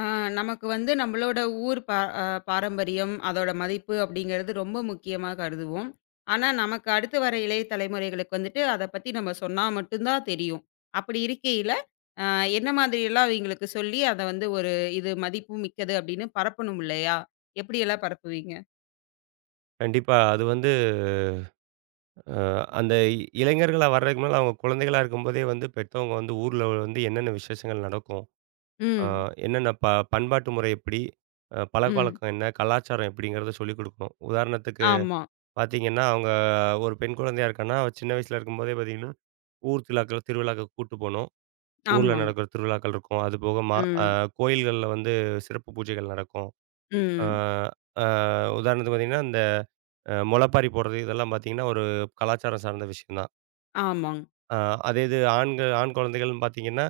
ஆ, நமக்கு வந்து நம்மளோட ஊர் பா அ பாரம்பரியம், அதோட மதிப்பு அப்படிங்கிறது ரொம்ப முக்கியமா கருதுவோம். ஆனா, நமக்கு அடுத்து வர இளைய தலைமுறைகளுக்கு வந்துட்டு அத பத்தி நம்ம சொன்னா மட்டும் தான் தெரியும். அப்படி இருக்கையில, அ என்ன மாதிரியெல்லாம் அவங்களுக்கு சொல்லி அத வந்து ஒரு இது மதிப்பு மிக்கது அப்படின்னு பரப்பணும் இல்லையா? எப்படியெல்லாம் பரப்புவீங்க? கண்டிப்பா. அது வந்து அ அந்த இளைஞர்களா வர்றதுக்கு முன்னால அவங்க குழந்தைகளா இருக்கும்போதே வந்து பெத்தவங்க வந்து ஊர்ல வந்து என்னென்ன விசேஷங்கள் நடக்கும்? அ ம். என்னென்ன பண்பாட்டு முறை எப்படி? ம். பழக்கவழக்கம் என்ன? கலாச்சாரம் எப்படிங்கிறத சொல்லிக் குடுக்கணும். உதாரணத்துக்கு ஆமா. பார்த்தீங்கன்னா, அவங்க ஒரு பெண் குழந்தையா இருக்கான்னா, அவ சின்ன வயசுல இருக்கும்போதே பார்த்தீங்கன்னா, ஊர் திருவிழாக்களுக்கு கூட்டு போணும். ஊர்ல ஆமாங்க. நடக்கிற திருவிழாக்கள் இருக்கும். அது போக மா அ ம். கோயில்கள்ல வந்து சிறப்பு பூஜைகள் நடக்கும். அ ம். அ உதாரணத்துக்கு பார்த்தீங்கன்னா, இந்த முளைப்பாரி போடுறது இதெல்லாம் பார்த்தீங்கன்னா, ஒரு கலாச்சாரம் சார்ந்த விஷயம் தான். ஆமாங்க. ஆ அதே இது ஆண் குழந்தைகள்னு பார்த்தீங்கன்னா,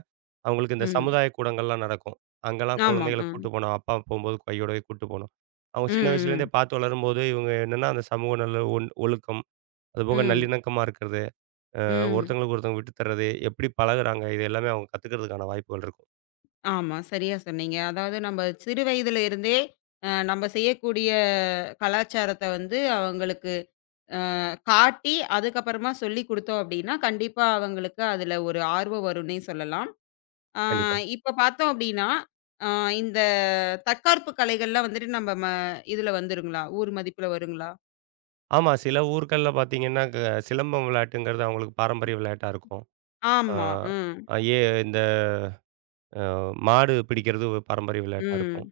அவங்களுக்கு இந்த ம். சமுதாய கூடங்கள்லாம் நடக்கும். அங்கலாம் ஆமாங்க. குழந்தைகள ம். கூட்டு போணும். அப்பா போம்போது கையோடவே கூட்டு போணும். அவங்க சின்ன வயசுலேருந்தே ம். பார்த்து வளரும்போது, இவங்க என்னன்னா அந்த சமூக நல்ல ஒழுக்கம், அதுபோக ம். ம். நல்லிணக்கமா இருக்கிறது, ம் ஒருத்தங்களுக்கு ஒருத்தங்க விட்டு தர்றது, எப்படி பழகுறாங்க இது எல்லாமே அவங்க கத்துக்கிறதுக்கான வாய்ப்புகள் இருக்கும். ஆமா. சரியா சொன்னீங்க. அதாவது நம்ம சிறு வயதில இருந்தே நம்ம செய்யக்கூடிய கலாச்சாரத்த வந்து அவங்களுக்கு காட்டி, அதுக்கப்புறமா சொல்லிக் குடுத்தோம் அப்டின்னா, கண்டிப்பா அவங்களுக்கு அதுல ஒரு ஆர்வம் வரும்னே சொல்லலாம். ஆ கண்டிப்பா. இப்ப பார்த்தோம் அப்டின்னா, அ இந்த தற்காப்பு கலைகள்லாம் வந்துட்டு நம்ம இதுல வந்துருங்களா? ஊர் மதிப்புல வருங்களா? ஆமா. சில ஊர்கள்ல பார்த்தீங்கன்னா, சிலம்பம் விளையாட்டுங்கிறது அவங்களுக்கு பாரம்பரிய விளையாட்டா இருக்கும். ஆமா. ம். ஆ ஏ இந்த அ மாடு பிடிக்கிறது ஒரு பாரம்பரிய விளையாட்டா ம். இருக்கும்.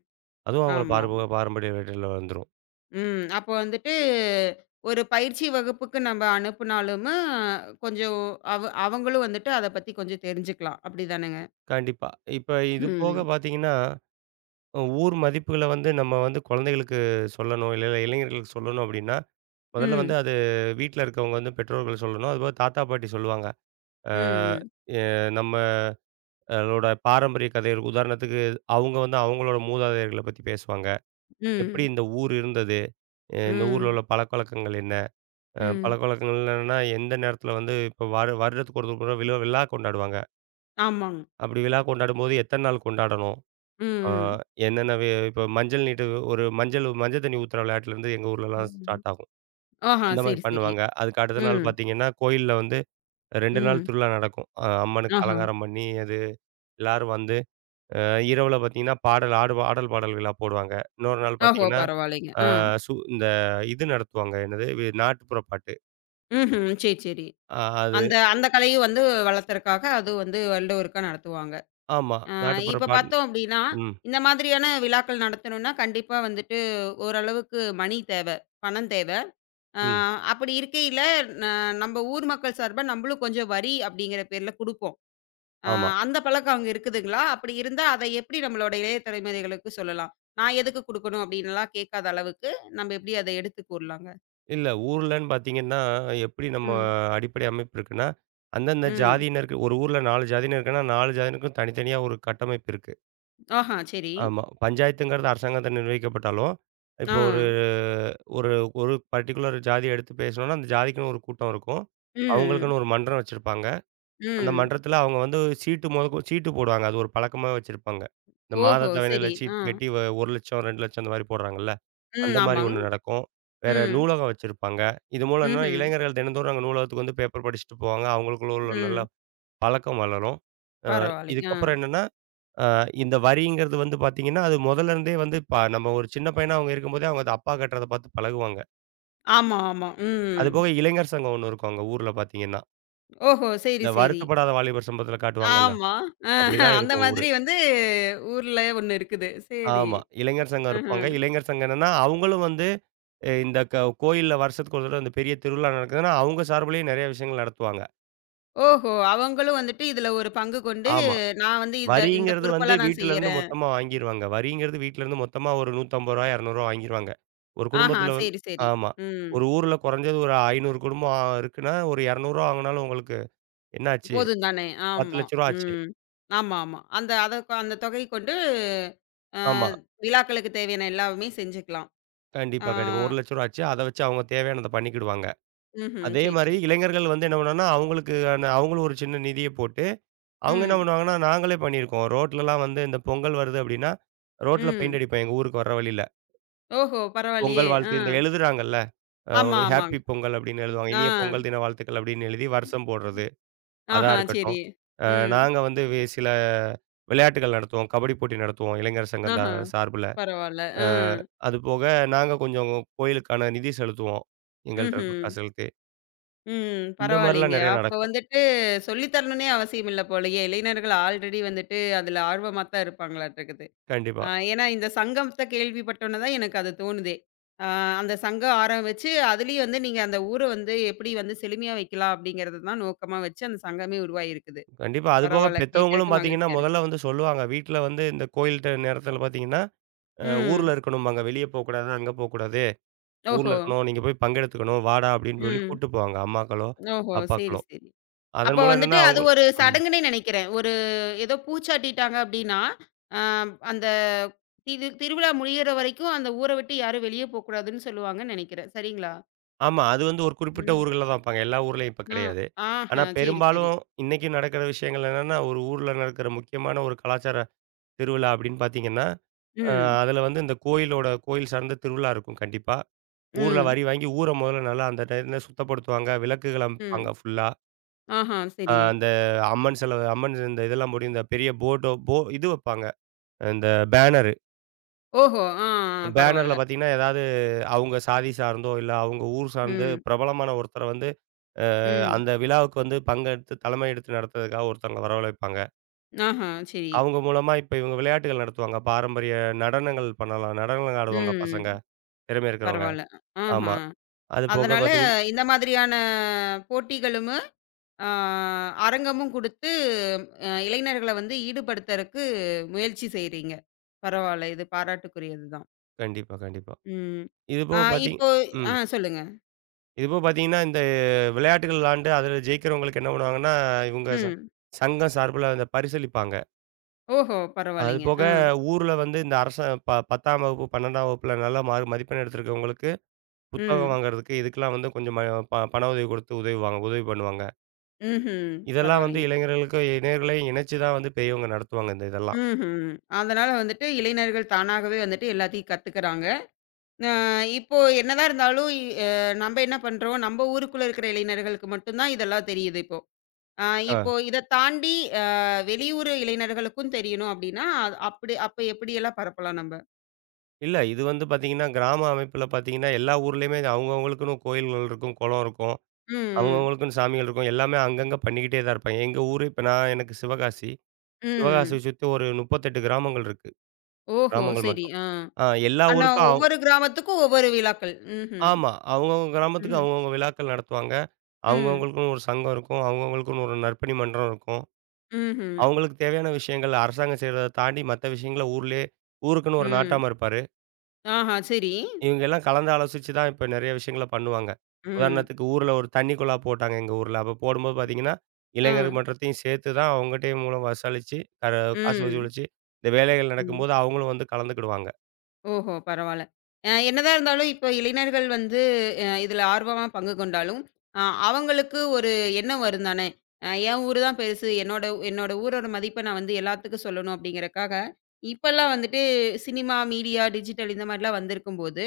அதுவும் அவங்கள ஆமா. பாரம்பரிய பாரம்பரிய விளையாட்டுல வந்துரும். ம். அப்போ வந்துட்டு ஒரு பயிற்சி வகுப்புக்கு நம்ம அனுப்புனாலுமு, கொஞ்சம் அவங்களும் வந்துட்டு அத பத்தி கொஞ்சம் தெரிஞ்சுக்கலாம். அப்படிதானங்க? கண்டிப்பா. இப்ப இது போக ம். பார்த்தீங்கன்னா, ஊர் மதிப்புகள வந்து நம்ம வந்து குழந்தைகளுக்கு சொல்லணும், இல்ல இளைஞர்களுக்கு சொல்லணும் அப்டின்னா, முதல்ல வந்து ம். அது வீட்ல இருக்கவங்க வந்து பெற்றோர்கள் சொல்லணும். அதுபோக தாத்தா, பாட்டி சொல்லுவாங்க. அ ம். எ நம்மளோட பாரம்பரிய கதை இருக்கு. உதாரணத்துக்கு அவங்க வந்து அவங்களோட மூதாதையர்கள பத்தி பேசுவாங்க. எப்படி ம். இந்த ஊர் இருந்தது? இந்த ஊர்ல ம். உள்ள பழக்கவழக்கங்கள் என்ன? ம். பழக்கவழக்கங்கள் என்னன்னா, எந்த நேரத்தில வந்து இப்போ வருடத்துக்கு ஒரு முறை விழா கொண்டாடுவாங்க. ஆமாங்க. அப்படி விழா கொண்டாடும்போது எத்தன நாள் கொண்டாடணும்? ஆ ம். என்னென்ன இப்ப மஞ்சள் நீட்டு ஒரு மஞ்சள் மஞ்சள் தண்ணி ஊத்துற விளையாட்டுலேருந்து எங்க ஊர்லலாம் ம். ஸ்டார்ட் ஆகும். ஆஹா! அந்த மாரி சரி, சரி. பண்ணுவாங்க. அதுக்கு அடுத்த நாள் ம். பார்த்தீங்கன்னா, கோயில்ல வந்து 2 நாள் ம். திருவிழா நடக்கும். அம்மனுக்கு ஆஹா! அலங்காரம் பண்ணி அது எல்லாரும் வந்து இரவுல பார்த்தீங்கன்னா, பாடல் ஆடு ஆடல் பாடல் விழா போடுவாங்க. இன்னொரு நாள் ஓஹோ! பார்த்தீங்கன்னா, பரவாயில்லைங்க. அ ஆ. சு இந்த இது நடத்துவாங்க. என்னது? நாட்டுப்புற பாட்டு. ம்ஹ்ம். சரி, சரி. அது அந்த அந்த கலையும் வந்து வளர்த்தறக்காக அது வந்து வருட ஒருக்கா நடத்துவாங்க. ஆமா. நாட்டுப்புற இப்ப பாட்டு பார்த்தோம் அப்படின்னா, ம், இந்த மாதிரியான விழாக்கள் நடத்தணும்னா, கண்டிப்பா வந்துட்டு ஓரளவுக்கு மணி தேவ, பணம் தேவ. அ ம். அப்படி இருக்கையில ந நம்ம ஊர் மக்கள் சார்பா நம்மளும் கொஞ்சம் வரி அப்படிங்கிற பேர்ல குடுப்போம். அ ஆமா. அந்த பழக்கம் அங்க இருக்குதுங்களா? அப்படி இருந்தா அதை எப்படி நம்மளோட இளைய தலைமுறைகளுக்கு சொல்லலாம்? நான் எதுக்கு குடுக்கணும் அப்படின்னுலாம் கேட்காத அளவுக்கு, நம்ம எப்படி அதை எடுத்து கூறலாங்க? இல்ல. ஊர்லன்னு பார்த்தீங்கன்னா, எப்படி நம்ம ம். அடிப்படை அமைப்பு இருக்குன்னா, அந்தந்த ம். ஜாதியினருக்கு ஒரு ஊர்ல 4 ஜாதியினர் இருக்குன்னா, 4 ஜாதியினருக்கும் தனித்தனியா ஒரு கட்டமைப்பு இருக்கு. ஆஹா, சரி. ஆமா. பஞ்சாயத்துங்கிறது அரசாங்கத்த நிர்வகிக்கப்பட்டாலும், ஆ. இப்போ ஒரு ஒரு ஒரு பர்ட்டிகுலர் ஜாதிய எடுத்து பேசணும்னா, அந்த ஜாதிக்குன்னு ஒரு கூட்டம் இருக்கும். ம். அவங்களுக்குன்னு ஒரு மன்றம் வச்சிருப்பாங்க. அந்த ம். மன்றத்துல அவங்க வந்து சீட்டு போடுவாங்க. அது ஒரு பழக்கமாவே வச்சிருப்பாங்க. இந்த மாத ஓஹோ! தவணையில சரி. ஆ. சீட்டு கட்டி 1,00,000, 2,00,000 அந்த மாரி போடுறாங்கல்ல. ம். அந்த மாரி ஆமாங்க. ஒண்ணு நடக்கும். வேற ம். நூலகம் வச்சிருப்பாங்க. இது மூலம் என்னன்னா, ம்ஹ்ம். இளைஞர்கள் தினந்தோறும் அங்க நூலகத்துக்கு வந்து பேப்பர் படிச்சுட்டு போவாங்க. அவங்களுக்குள்ள உள்ள நல்ல ம். பழக்கம் வளரும். அ பரவாயில்லைங்க. ஆ. இதுக்கப்புறம் என்னன்னா, அ இந்த வரிங்கிறது வந்து பார்த்தீங்கன்னா, அது முதல்ல இருந்தே வந்து நம்ம ஒரு சின்ன பையனா அவங்க இருக்கும்போதே அவங்க அது அப்பா கட்டுறத பார்த்து பழகுவாங்க. ஆமா, ஆமா. ம். அதுபோக இளைஞர் சங்கம் ஒண்ணு இருக்கும் அங்க ஊர்ல பார்த்தீங்கன்னா. ஓஹோ! சரி, இந்த சரி. வருத்தப்படாத வாலிபர் சங்கத்துல காட்டுவாங்கல்ல. ஆமா. அப்படிதான் அந்த இருக்கும் ஊரு. மாதிரி வந்து ஊர்ல ஒண்ணு இருக்குது. சரி. ஆமா. இளைஞர் சங்கம் அஹ. இருப்பாங்க. இளைஞர் சங்கம் என்னன்னா, அவங்களும் வந்து இந்த க கோயில்ல வருஷத்துக்கு ஒரு தடவ இந்த பெரிய திருவிழா நடக்குதுன்னா, அவங்க சார்புலயும் நெறைய விஷயங்கள் நடத்துவாங்க. ஓஹோ! அவங்களும் வந்துட்டு இதுல ஒரு பங்கு கொண்டு, ஆமா. நான் வந்து இந்த இந்த வரிங்கிறது வந்து பொறுப்பெல்லாம் நான் வீட்டிலருந்து செய்யறேன். மொத்தமா வாங்கிருவாங்க. வரிங்கிறது வீட்டிலருந்து மொத்தமா ஒரு ரூ. 150, ரூ. 200 வாங்கிருவாங்க. ஒரு ஆஹா, குடும்பத்தில வந்து சரி, சரி. ஆமா. ம். ஒரு ஊர்ல குறைஞ்சது ஒரு 500 குடும்பம் இருக்குன்னா, ஒரு ரூ. 200 வாங்குனாலும் உங்களுக்கு என்ன ஆச்சு? ரூ. போதும் தானே! ஆமா. 10,00,000 ஆச்சு. ம். ஆமா, ஆமா. அந்த தொகை கொண்டு அ ஆமா. விழாக்களுக்கு தேவையான எல்லாமே செஞ்சுக்கலாம். ஆ. கண்டிப்பா, கண்டிப்பா. ரூ. 1,00,000 ஆச்சு. அத வச்சு அவங்க தேவையானத பண்ணிக்கிடுவாங்க. ம்ஹ்ம். அதே சரி, மாரி சரி. இளைஞர்கள் வந்து என்ன பண்ணுவாங்கன்னா, அவங்களுக்கான அவங்களும் ஒரு சின்ன நிதிய போட்டு, அவங்க என்ன ம். பண்ணுவாங்கன்னா, நாங்களே பண்ணியிருக்கோம். ரோட்லலாம் வந்து இந்த பொங்கல் வருது அப்படின்னா, ரோட்ல பெயிண்ட் ம். அடிப்போம் எங்க ஊருக்கு வர வழியில. ஓஹோ! பரவாயில்லையே! பொங்கல் ஆ. வாழ்த்து இந்த எழுதுறாங்கல்ல. அ ஆமா, ஹேப்பி ஆமாங்க. பொங்கல் அப்படின்னு எழுதுவாங்க. ஆ. இனிய பொங்கல் தின வாழ்த்துக்கள் அப்படின்னு எழுதி வருஷம் போடுறது. அதா ஆஹா, இருக்கட்டும். சரி. அ ம். நாங்க வந்து சில விளையாட்டுகள் நடத்துவோம். கபடி போட்டி நடத்துவோம். இளைஞர் சங்கம் ஆஹா. சார்புல. பரவால்ல. அ ஆ. அதுபோக நாங்க கொஞ்சம் கோயிலுக்கான நிதி செலுத்துவோம். எங்கள்ட்ட இருக்க ம்ஹ்ம். காசு செலுத்தி. ம். இந்த மாரிலாம் பரவாயில்லைங்க. நெறைய அப்ப நடக்கும். வந்துட்டு சொல்லி தரணும்னே அவசியம் இல்ல போலயே! இளைஞர்கள் ஆல்ரெடி வந்துட்டு அதுல ஆர்வமா தான் இருப்பாங்களாட்டுருக்குது. கண்டிப்பா. ஏன்னா இந்த சங்கத்த கேள்விப்பட்டோன தான் எனக்கு அது தோணுதே! ஆ அந்த சங்கம் ஆரம்பிச்சு, அதுலயும் வந்து நீங்க அந்த ஊர வந்து எப்படி வந்து செழுமையா வைக்கலாம் அப்படிங்கிறத தான் நோக்கமா வச்சு அந்த சங்கமே உருவாகியிருக்குது. கண்டிப்பா. அதுபோக பரவால்ல. பெத்தவங்களும் கேட்கறக்கு பார்த்தீங்கன்னா, மகிழ்ச்சியா இருக்கு. முதல்ல வந்து சொல்லுவாங்க. வீட்ல வந்து இந்த கோயில்ட்ட நேரத்தில பார்த்தீங்கன்னா, ம். ஊர்ல இருக்கணும்பாங்க. வெளிய போக்கூடாது, அங்க போக்கூடாது. ஓஹோ! ஊர்ல இருக்கணும். நீங்க போய் பங்கெடுத்துக்கணும். வாடா அப்படின்னு சொல்லி ம். கூட்டு போவாங்க. அம்மாக்களோ, ஓஹோ! சரி, அப்பாக்களோ. சரி. அதன் அப்ப மூலம் வந்துட்டு என்னன்னா அது அவங்க ஒரு ம். சடங்குன்னே நினைக்கிறேன். ஒரு ஏதோ பூச்சாட்டிட்டாங்க அப்டின்னா, அ அந்த திருவிழா முடியிற வரைக்கும் அந்த ஊர விட்டு யாரும் வெளியே போக்கூடாதுன்னு சொல்லுவாங்கன்னு நெனைக்கிறேன். சரிங்களா? ஆமா. அது வந்து ஒரு குறிப்பிட்ட ம். ஊர்கள்ல தான் வைப்பாங்க. எல்லா ஊர்லயும் இப்ப ஆ. கிடையாது. ஆஹா. ஆனா சரி, சரி. பெரும்பாலும் இன்னைக்கு நடக்கிற விஷயங்கள் என்னன்னா, ஒரு ஊர்ல நடக்கிற முக்கியமான ஒரு கலாச்சார திருவிழா அப்படின்னு பார்த்தீங்கன்னா, அ ம். அதுல வந்து இந்த கோயிலோட கோயில் சார்ந்த திருவிழா இருக்கும் கண்டிப்பா. ஊர்ல ம். வரி வாங்கி ஊர முதல்ல நல்லா அந்த டைம்ல சுத்தப்படுத்துவாங்க. விளக்குகள் அமைப்பாங்க ம். ஃபுல்லா. ஆஹா. சரி. அந்த அம்மன் இந்த இதெல்லாம் போட்டு இந்த பெரிய போர்டோ போ இது வைப்பாங்க. இந்த பேனரு. ஓஹோ! ஆ, ஆ. பேனர்ல பரவால்ல. பார்த்தீங்கன்னா, ஏதாவது அவங்க சாதி சார்ந்தோ, இல்ல அவங்க ஊர் சார்ந்து ம். பிரபலமான ஒருத்தர வந்து ம். அந்த விழாவுக்கு வந்து பங்கெடுத்து தலைமை எடுத்து நடத்துறதுக்காக ஒருத்தவங்கள வரவழைப்பாங்க. ஆஹா. சரி. அவங்க மூலமா இப்ப இவங்க விளையாட்டுகள் நடத்துவாங்க. பாரம்பரிய நடனங்கள் பண்ணலாம். நடனங்கள் ஆடுவாங்க பசங்க, ம். திறமை இருக்கிறவங்க. பரவால்ல. ஆஹா. ஆமா. அது போக அதனால பார்த்தீங்க இந்த மாதிரியான போட்டிகளும் ஆ அரங்கமும் குடுத்து, இளைஞர்கள வந்து ஈடுபடுத்தறக்கு முயற்சி செய்றீங்க. பரவால்ல. இது பாராட்டுக்குரியது தான். கண்டிப்பா, கண்டிப்பா. ம். இது ஆ போக பார்த்தீங்க இப்போ ம். சொல்லுங்க. இது போக பார்த்தீங்கன்னா, இந்த விளையாட்டுகள் விளாண்டு அதில ஜெயிக்கிறவங்களுக்கு என்ன பண்ணுவாங்கன்னா, இவங்க ம். சங்கம் சார்புல அந்த பரிசளிப்பாங்க. ஓஹோ! அது பரவால்லைங்க. போக ஆ. ஊர்ல வந்து இந்த அரச ப 10ஆம் வகுப்பு, 12ஆம் வகுப்புல நல்ல மதிப்பெண் எடுத்திருக்கவங்களுக்கு புத்தகம் ம். வாங்குறதுக்கு, இதுக்கெல்லாம் வந்து கொஞ்சம் ம ப பண உதவி கொடுத்து உதவுவாங்க உதவி பண்ணுவாங்க. ம்ஹ்ம். இதெல்லாம் வந்து பரவால்லைங்க. இளைஞர்களுக்கு இளைஞர்களையும் இணைச்சு தான் வந்து பெரியவங்க நடத்துவாங்க இந்த இதெல்லாம். ம்ஹ்ம். அதனால வந்துட்டு இளைஞர்கள் தானாகவே வந்துட்டு எல்லாத்தையும் கத்துக்கறாங்க. அ இப்போ என்னதான் இருந்தாலும், இ அ நம்ப என்ன பண்றோம், நம்ப ஊருக்குள்ள இருக்கிற இளைஞர்களுக்கு மட்டும் தான் இதெல்லாம் தெரியுது இப்போ. ஆ ஆ. இப்போ இத தாண்டி அ வெளியூர் இளைஞர்களுக்கும் தெரியணும் அப்டின்னா, அது அப்படி அப்ப எப்படியெல்லாம் பரப்பலாம் நம்ப? இல்ல இது வந்து பார்த்தீங்கன்னா, கிராம அமைப்புல பார்த்தீங்கன்னா, எல்லா ஊர்லயுமே அவங்கவங்களுக்குன்னு கோயில்கள் இருக்கும், குளம் இருக்கும். ம், ம். அவங்கவங்களுக்குன்னு சாமிகள் இருக்கும். எல்லாமே அங்கங்க பண்ணிக்கிட்டே தான் இருப்பாங்க. எங்க ஊரு இப்ப நான் எனக்கு சிவகாசி. சிவகாசிய ம். சுத்தி ஒரு 38 கிராமங்கள் இருக்கு. ஓஹோ! கிராமங்கள் சரி. மட்டும். ஆ. எல்லா ஆனா ஊருக்கும் ஒவ்வொரு கிராமத்துக்கும் ஒவ்வொரு விழாக்கள். ம்ஹ்ம். ஆமா. அவங்கவங்க கிராமத்துக்கு ம். அவங்கவங்க விழாக்கள் நடத்துவாங்க. ம். அவங்கவங்களுக்குன்னு ஒரு சங்கம் இருக்கும். அவங்கவங்களுக்குன்னு ஒரு நற்பணி மன்றம் இருக்கும். ம்ஹ்ம். ம். அவங்களுக்கு தேவையான விஷயங்கள் அரசாங்கம் செய்றத தாண்டி மத்த விஷயங்கள ஊர்லயே ஊருக்குன்னு ஒரு ம் நாட்டாம இருப்பாரு. ஆஹா! சரி. இவங்க எல்லாம் கலந்து ஆலோசிச்சு தான் இப்ப நெறைய விஷயங்கள பண்ணுவாங்க. ம். உதாரணத்துக்கு ஊர்ல ஒரு தண்ணி குழா போட்டாங்க எங்க ஊர்ல. அப்ப போடும்போது பார்த்தீங்கன்னா, ஆ. இளைஞர் மன்றத்தையும் சேர்த்து தான் அவங்கட்டயும் மூலம் வசூலிச்சு கர காசு ம். வசூலிச்சு இந்த வேலைகள் ம். நடக்கும்போது அவங்களும் வந்து கலந்துக்கிடுவாங்க. ஓஹோ! பரவால்ல. என்னதான் இருந்தாலும் இப்போ இளைஞர்கள் வந்து இதுல ஆர்வமா பங்கு கொண்டாலும், அ அவங்களுக்கு ஒரு எண்ணம் வரும் தானே! என் ஊரு தான் பெருசு. என்னோட என்னோட ஊரோட மதிப்ப நான் வந்து எல்லாத்துக்கும் சொல்லணும் அப்படிங்கிறக்காக, இப்பல்லாம் வந்துட்டு சினிமா, மீடியா, டிஜிட்டல் இந்த மாரிலாம் வந்திருக்கும்போது,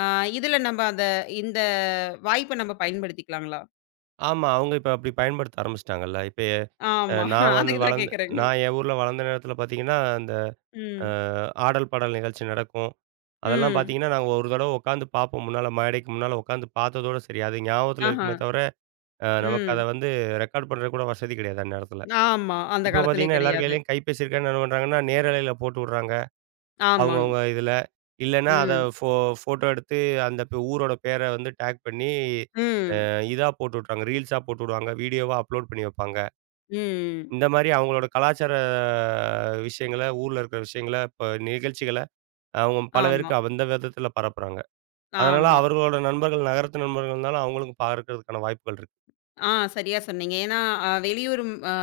அ இதுல நம்ம இந்த வாய்ப்ப நம்ம பயன்படுத்திக்கலாங்களா? ஆமா, அவங்க இப்ப அப்படி பயன்படுத்த ஆரம்பிச்சுட்டாங்கல்ல. இப்ப ஆமா. நான் வந்து அதுக்கு தான் வளர்ந்து கேட்கிறேங்க. நான் என் ஊர்ல வளர்ந்த நேரத்தில பார்த்தீங்கன்னா, அந்த அ ம். ஆடல், பாடல் நிகழ்ச்சி நடக்கும். அதெல்லாம் ம். பார்த்தீங்கன்னா, நாங்க ஒரு தடவ உட்காந்து பார்ப்போம். முன்னால மேடைக்கு முன்னால உட்காந்து பார்த்ததோட சரி. அது ஞாபகத்துல ஆஹா. இருக்குமே தவிர, நமக்கு அத ம். வந்து ரெக்கார்ட் பண்றதுக்கு கூட வசதி கிடையாது அந்நேரத்துல. ஆமா. அந்த இப்ப காலத்திலே பார்த்தீங்கன்னா, எல்லார் கிடையாது. கையிலயும் கைபேசி இருக்கனால என்ன பண்றாங்கன்னா, நேரலையில போட்டு விடுறாங்க. ஆமாங்க. அவங்கவங்க இதுல. இல்லன்னா அத ம். ஃபோட்டோ எடுத்து அந்த பே ஊரோட பேர வந்து டேக் பண்ணி, ம். இதா போட்டு விட்றாங்க. ரீல்ஸா போட்டு விடுவாங்க. வீடியோவா அப்லோட் பண்ணி வைப்பாங்க. ம். இந்த மாரி அவங்களோட கலாச்சார விஷயங்கள, ஊர்ல இருக்கிற விஷயங்கள, இப்ப நிகழ்ச்சிகள அவங்க பல ஆமா, பேருக்கு அந்த விதத்துல பரப்புறாங்க. அதனால ஆமா. அவர்களோட நண்பர்கள் நகரத்து நண்பர்கள்னால அவங்களுக்கும் பார்க்கறதுக்கான வாய்ப்புகள் இருக்கு. ஆ சரியா சொன்னீங்க. ஏன்னா, வெளியூர் ம் அ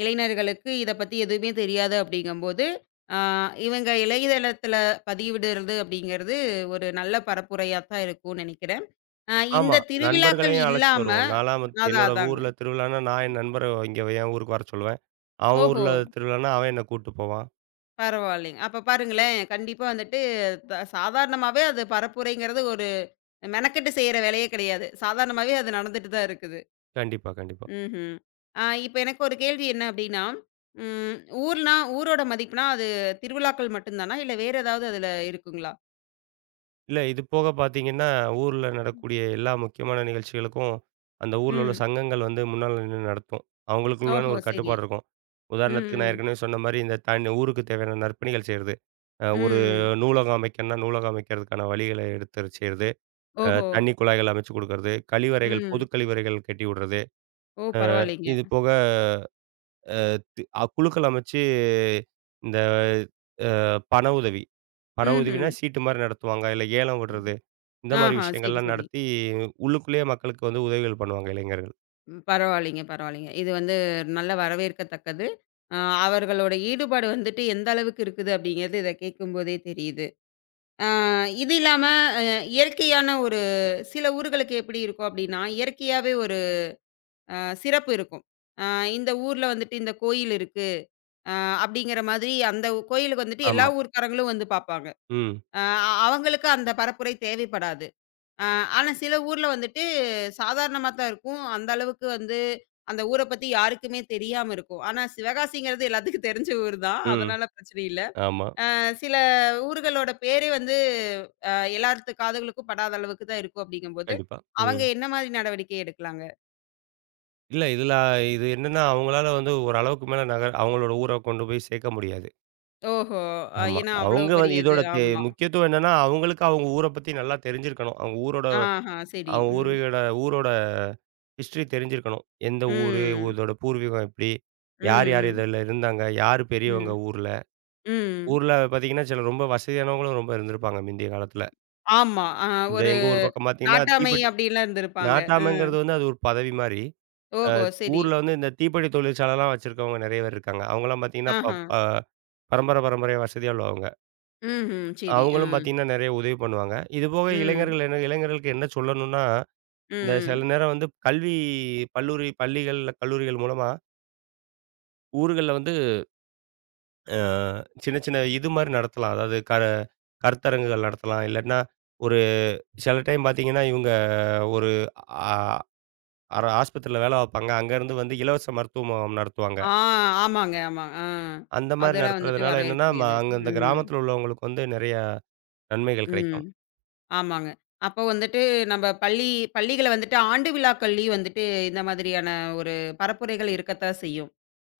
இளைஞர்களுக்கு இத பத்தி எதுவுமே தெரியாது அப்படிங்கும்போது, அ இவங்க இணையதளத்தில பதிவிடுறது அப்படிங்கிறது ஒரு நல்ல பரப்புரையா தான் இருக்கும்னு நெனைக்கிறேன். ஆமா. இந்த திருவிழாக்கள் நண்பர்களையும் அழைச்சிட்டு இல்லாம வருவோம். நான்லாம் வந்து அதான் என்னோட அதாங்க. ஊர்ல திருவிழான்னா, நான் என் நண்பர இங்க என் ஊருக்கு வர சொல்லுவேன். அவன் ஓஹோ! ஊர்ல திருவிழான்னா, அவன் என்ன கூட்டு போவான். பரவாயில்லைங்க. அப்ப பாருங்களேன், கண்டிப்பா வந்துட்டு சாதாரணமாவே அது பரப்புரைங்கிறது ஒரு மெனக்கெட்டு செய்ற வேலையே கிடையாது. சாதாரணமாவே அது நடந்துட்டு தான் இருக்குது. கண்டிப்பா, கண்டிப்பா. ம்ஹ்ம். இப்ப எனக்கு ஒரு கேள்வி என்ன அப்டின்னா, ம் ஊர்னா ஊரோட மதிப்புனா, அது திருவிழாக்கள் மட்டும் தானா? இல்ல வேற ஏதாவது அதுல இருக்குங்களா? இல்ல. இது போக பார்த்தீங்கன்னா, ஊர்ல நடக்கூடிய எல்லா முக்கியமான நிகழ்ச்சிகளுக்கும், அந்த ஊர்ல உள்ள ம். சங்கங்கள் வந்து முன்னால நின்னு நடத்தும். அவங்களுக்குள்ளான ஓஹோ! ஒரு சரி. கட்டுப்பாடு இருக்கும். ம், உதாரணத்துக்கு நான் ம். ஏற்கனவே சொன்ன மாரி, இந்த தன் ஊருக்கு தேவையான நற்பணிகள் செய்றது. ஒரு ம், ம். நூலகம் அமைக்கணும்னா, நூலகம் அமைக்கிறதுக்கான வழிகள எடுத்து செய்றது. ஓஹோ! தண்ணி குழாய்கள் அமைச்சு குடுக்கறது. கழிவறைகள், பொது ம். கழிவறைகள் கட்டி விடுறது. ஓ! பரவாயில்லைங்க. இது போக தி அ குழுக்கள் அமைச்சு இந்த பண உதவி. பண உதவினா ம்ஹ்ம். சீட்டு மாரி நடத்துவாங்க. இல்ல ஏலம் விடுறது. இந்த மாரி ஆஹா! சரி, விஷயங்கள்லாம் சரி. நடத்தி உள்ளுக்குள்ளேயே மக்களுக்கு வந்து உதவிகள் பண்ணுவாங்க இளைஞர்கள். பரவாயில்லைங்க, பரவாயில்லைங்க. இது வந்து நல்ல வரவேற்கத்தக்கது. அ அவர்களோட ஈடுபாடு வந்துட்டு எந்த அளவுக்கு இருக்குது அப்டிங்கிறது இத கேட்கும்போதே தெரியுது. ஆ இது இல்லாம அ இயற்கையான ஒரு சில ஊர்களுக்கு எப்டி இருக்கும் அப்டின்னா, இயற்கையாவே ஒரு அ சிறப்பு இருக்கும். அ இந்த ஊர்ல வந்துட்டு இந்த கோயில் இருக்கு. அ அப்படிங்கிற மாதிரி அந்த கோயிலுக்கு வந்துட்டு எல்லா ஆமா. ஊர்க்காரங்களும் வந்து பார்ப்பாங்க. ம். அ அவங்களுக்கு அந்த பரப்புரை தேவைப்படாது. அ ஆனா சில ஊர்ல வந்துட்டு சாதாரணமா தான் இருக்கும். அந்த அளவுக்கு வந்து அந்த ஊர பத்தி யாருக்குமே தெரியாம இருக்கும். ஆனா சிவகாசிங்கிறது எல்லாத்துக்கும் தெரிஞ்ச ஊர் தான். ம். அதனால பிரச்சனை இல்ல. ஆமா. சில ஊர்களோட பேரே வந்து எல்லாத்து காதுகளுக்கும் படாத அளவுக்கு தான் இருக்கும் அப்படிங்கும்போது, கண்டிப்பா. அவங்க ம். என்ன மாதிரி நடவடிக்கை எடுக்கலாங்க? இல்ல இதுல இது என்னன்னா, அவங்களால வந்து ஒரு அளவுக்கு மேல நகர் அவங்களோட ஊர கொண்டு போய் சேர்க்க முடியாது. ஓஹோ! ஆமா. ஏன்னா அவ்வளோ அவங்க வந்து பெரிய இது. இதோட தே ஆமா. முக்கியத்துவம் என்னன்னா, அவங்களுக்கு அவங்க ஊர பத்தி நல்லா தெரிஞ்சிருக்கணும். அவங்க ஊரோட ஆஹா! சரி. அவங்க ம். ஊரோட ஊரோட ஹிஸ்டரி தெரிஞ்சிருக்கணும். எந்த ஊரு, ம். இதோட பூர்வீகம் எப்படி? ம். யார் யார் ம். இதில இருந்தாங்க? யார் ம். பெரியவங்க ஊர்ல? ம். ஊர்ல பார்த்தீங்கன்னா, சில ரொம்ப வசதியானவங்களும் ரொம்ப இருந்திருப்பாங்க முந்தைய காலத்துல. ஆமா. இந்த ஒரு எங்க ஊர் பக்கம் பார்த்தீங்கன்னா, நாட்டாமை தீப்பெட்டி அப்படிலாம் இருந்திருப்பாங்க. நாட்டாமைங்கிறது வந்து அது ஒரு பதவி மாரி. அ ஓஹோ! சரி. ஊர்ல வந்து இந்த தீப்பெட்டி தொழிற்சாலைலாம் வச்சிருக்கவங்க நெறைய பேர் இருக்காங்க. அவங்கலாம் பார்த்தீங்கன்னா, ப ஆஹா. ப பரம்பர பரம்பரையா வசதியா உள்ளவங்க. ம்ஹ்ம். சரி. அவங்களும் பார்த்தீங்கன்னா, நெறைய உதவி பண்ணுவாங்க. இதுபோக ம். இளைஞர்கள் என்ன இளைஞர்களுக்கு என்ன சொல்லணும்னா, இந்த ம். சில நேரம் வந்து கல்லூரி பள்ளிகள்ல கல்லூரிகள் மூலமா ஊர்கள்ல வந்து அ சின்ன சின்ன இது மாரி நடத்தலாம். அதாவது கருத்தரங்குகள் நடத்தலாம். இல்லாட்டினா ஒரு சில டைம் பார்த்தீங்கன்னா, இவங்க ஒரு ஆ அர ஆஸ்பத்திரியில வேலை பார்ப்பாங்க. அங்கேருந்து வந்து இலவச மருத்துவ முகாம் நடத்துவாங்க. ஆ ஆமாங்க, ஆமா. ஆ. அந்த மாரி அதெல்லாம் வந்துட்டு நடத்துறதுனால என்னன்னா, வரவேற்கக்கூடியது. அங்க அந்த ம். கிராமத்தில உள்ளவங்களுக்கு வந்து நெறைய நன்மைகள் ம். கிடைக்கும். ஆமாங்க. அப்போ வந்துட்டு நம்ம பள்ளிகள வந்துட்டு ஆண்டு விழாக்கள்லயும் வந்துட்டு இந்த மாதிரியான ஒரு பரப்புரைகள் இருக்கத்தான் செய்யும்.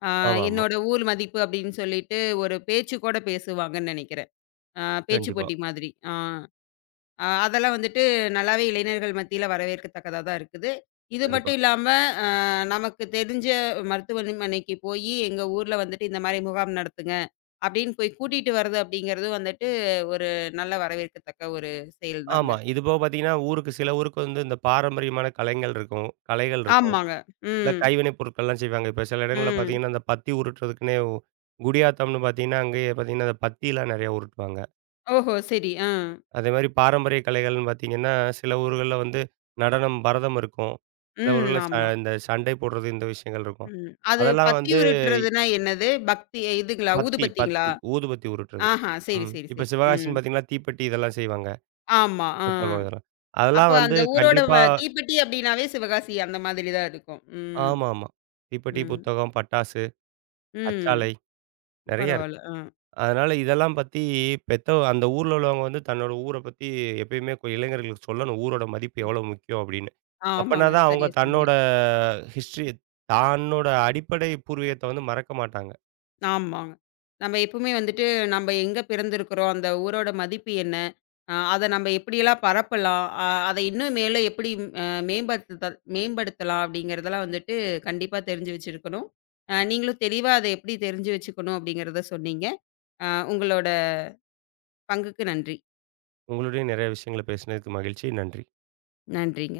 ஆ ஆமாமா. என்னோட ஊர் மதிப்பு அப்படின்னு சொல்லிட்டு ஒரு பேச்சு கூட பேசுவாங்கன்னு நெனைக்கிறேன். பேச்சு கண்டிப்பா, போட்டி மாதிரி. ஆ. அதெல்லாம் வந்துட்டு நல்லாவே இளைஞர்கள் மத்தியில வரவேற்கத்தக்கதா தான் இருக்குது. இது கண்டிப்பா. மட்டும் இல்லாம, அ நமக்கு தெரிஞ்ச மருத்துவமனைக்கு போயி, எங்க ஊர்ல வந்துட்டு இந்த மாரி முகாம் நடத்துங்க, அப்படின்னு போய் கூட்டிட்டு வர்றது அப்படிங்கிறது வந்துட்டு ஒரு நல்ல வரவேற்கத்தக்க ஒரு செயல் தாங்க. ஆமா. இதுபோக பார்த்தீங்கன்னா, ஊருக்கு சில ஊருக்கு வந்து இந்த பாரம்பரியமான கலைகள் இருக்கும் கலைகள் இருக்கும். ஆமாங்க. இல்ல ம். கைவினைப் பொருட்கள்லாம் செய்வாங்க. இப்ப சில இடங்கள்ல ம். பார்த்தீங்கன்னா, இந்த பத்தி உருட்டுறதுக்குன்னே குடியாத்தம்னு பார்த்தீங்கன்னா, அங்கேயே பார்த்தீங்கன்னா, அந்த பத்திலாம் நெறைய உருட்டுவாங்க. ஓஹோ! சரி. ஆ. அதே மாரி பாரம்பரிய கலைகள்னு பார்த்தீங்கன்னா, சில ஊர்கள்ல வந்து நடனம், பரதம் இருக்கும். சில ம். ஊர்கள்ல ஆமா. இந்த சண்டை போடுறது இந்த விஷயங்கள் இருக்கும். ம். அது அதெல்லாம் வந்து பத்தியுருட்டுறதுன்னா என்னது? பக்தி இதுங்களா? ஊதுபத்திங்களா? பத்தி ஊதுபத்தி உருட்டுறது. ஆஹா. சரி, ம். சரி, இப்ப சரி. சிவகாசின்னு ம். பார்த்தீங்கன்னா, தீப்பெட்டி இதெல்லாம் செய்வாங்க. ஆமா. ஆ. புத்தகம் இதெல்லாம். அப்ப அதெல்லாம் வந்து அந்த ஊரோட கண்டிப்பா தீப்பெட்டி அப்டின்னாவே சிவகாசி அந்த மாதிரி தான் இருக்கும். ம், ஆமாமா. தீப்பெட்டி, ம், புத்தகம், பட்டாசு, ம். கச்சாலை நெறைய இருக்கு. பரவால்ல. அதனால இதெல்லாம் பத்தி அந்த ஊர்ல உள்ளவங்க வந்து தன்னோட ஊர பத்தி எப்பயுமே இளைஞர்களுக்கு சொல்லணும். ஊரோட மதிப்பு எவ்வளோ முக்கியம் அப்படின்னு. அப்பனா ஆமாங்க. தான் அவங்க சரியா சொன்னீங்க. தன்னோட ஹிஸ்ட்ரி தன்னோட அடிப்படை பூர்வீகத்த வந்து மறக்க மாட்டாங்க. ஆமாங்க. நம்ம எப்பவுமே வந்துட்டு நம்ப எங்க பிறந்திருக்கிறோம், அந்த ஊரோட மதிப்பு என்ன? அத நம்ம எப்படியெல்லாம் பரப்பலாம்? அத இன்னும் மேல எப்படி அ மேம்படுத்தலாம் அப்படிங்கிறதெல்லாம் வந்துட்டு கண்டிப்பா தெரிஞ்சு வச்சிருக்கணும். நீங்களும் தெளிவா அத எப்படி தெரிஞ்சு வச்சுக்கணும் அப்படிங்கிறத சொன்னீங்க. உங்களோட பங்குக்கு நன்றி. உங்களுடையும் நிறைய விஷயங்கள பேசினதுக்கு மகிழ்ச்சி. நன்றி. நன்றிங்க.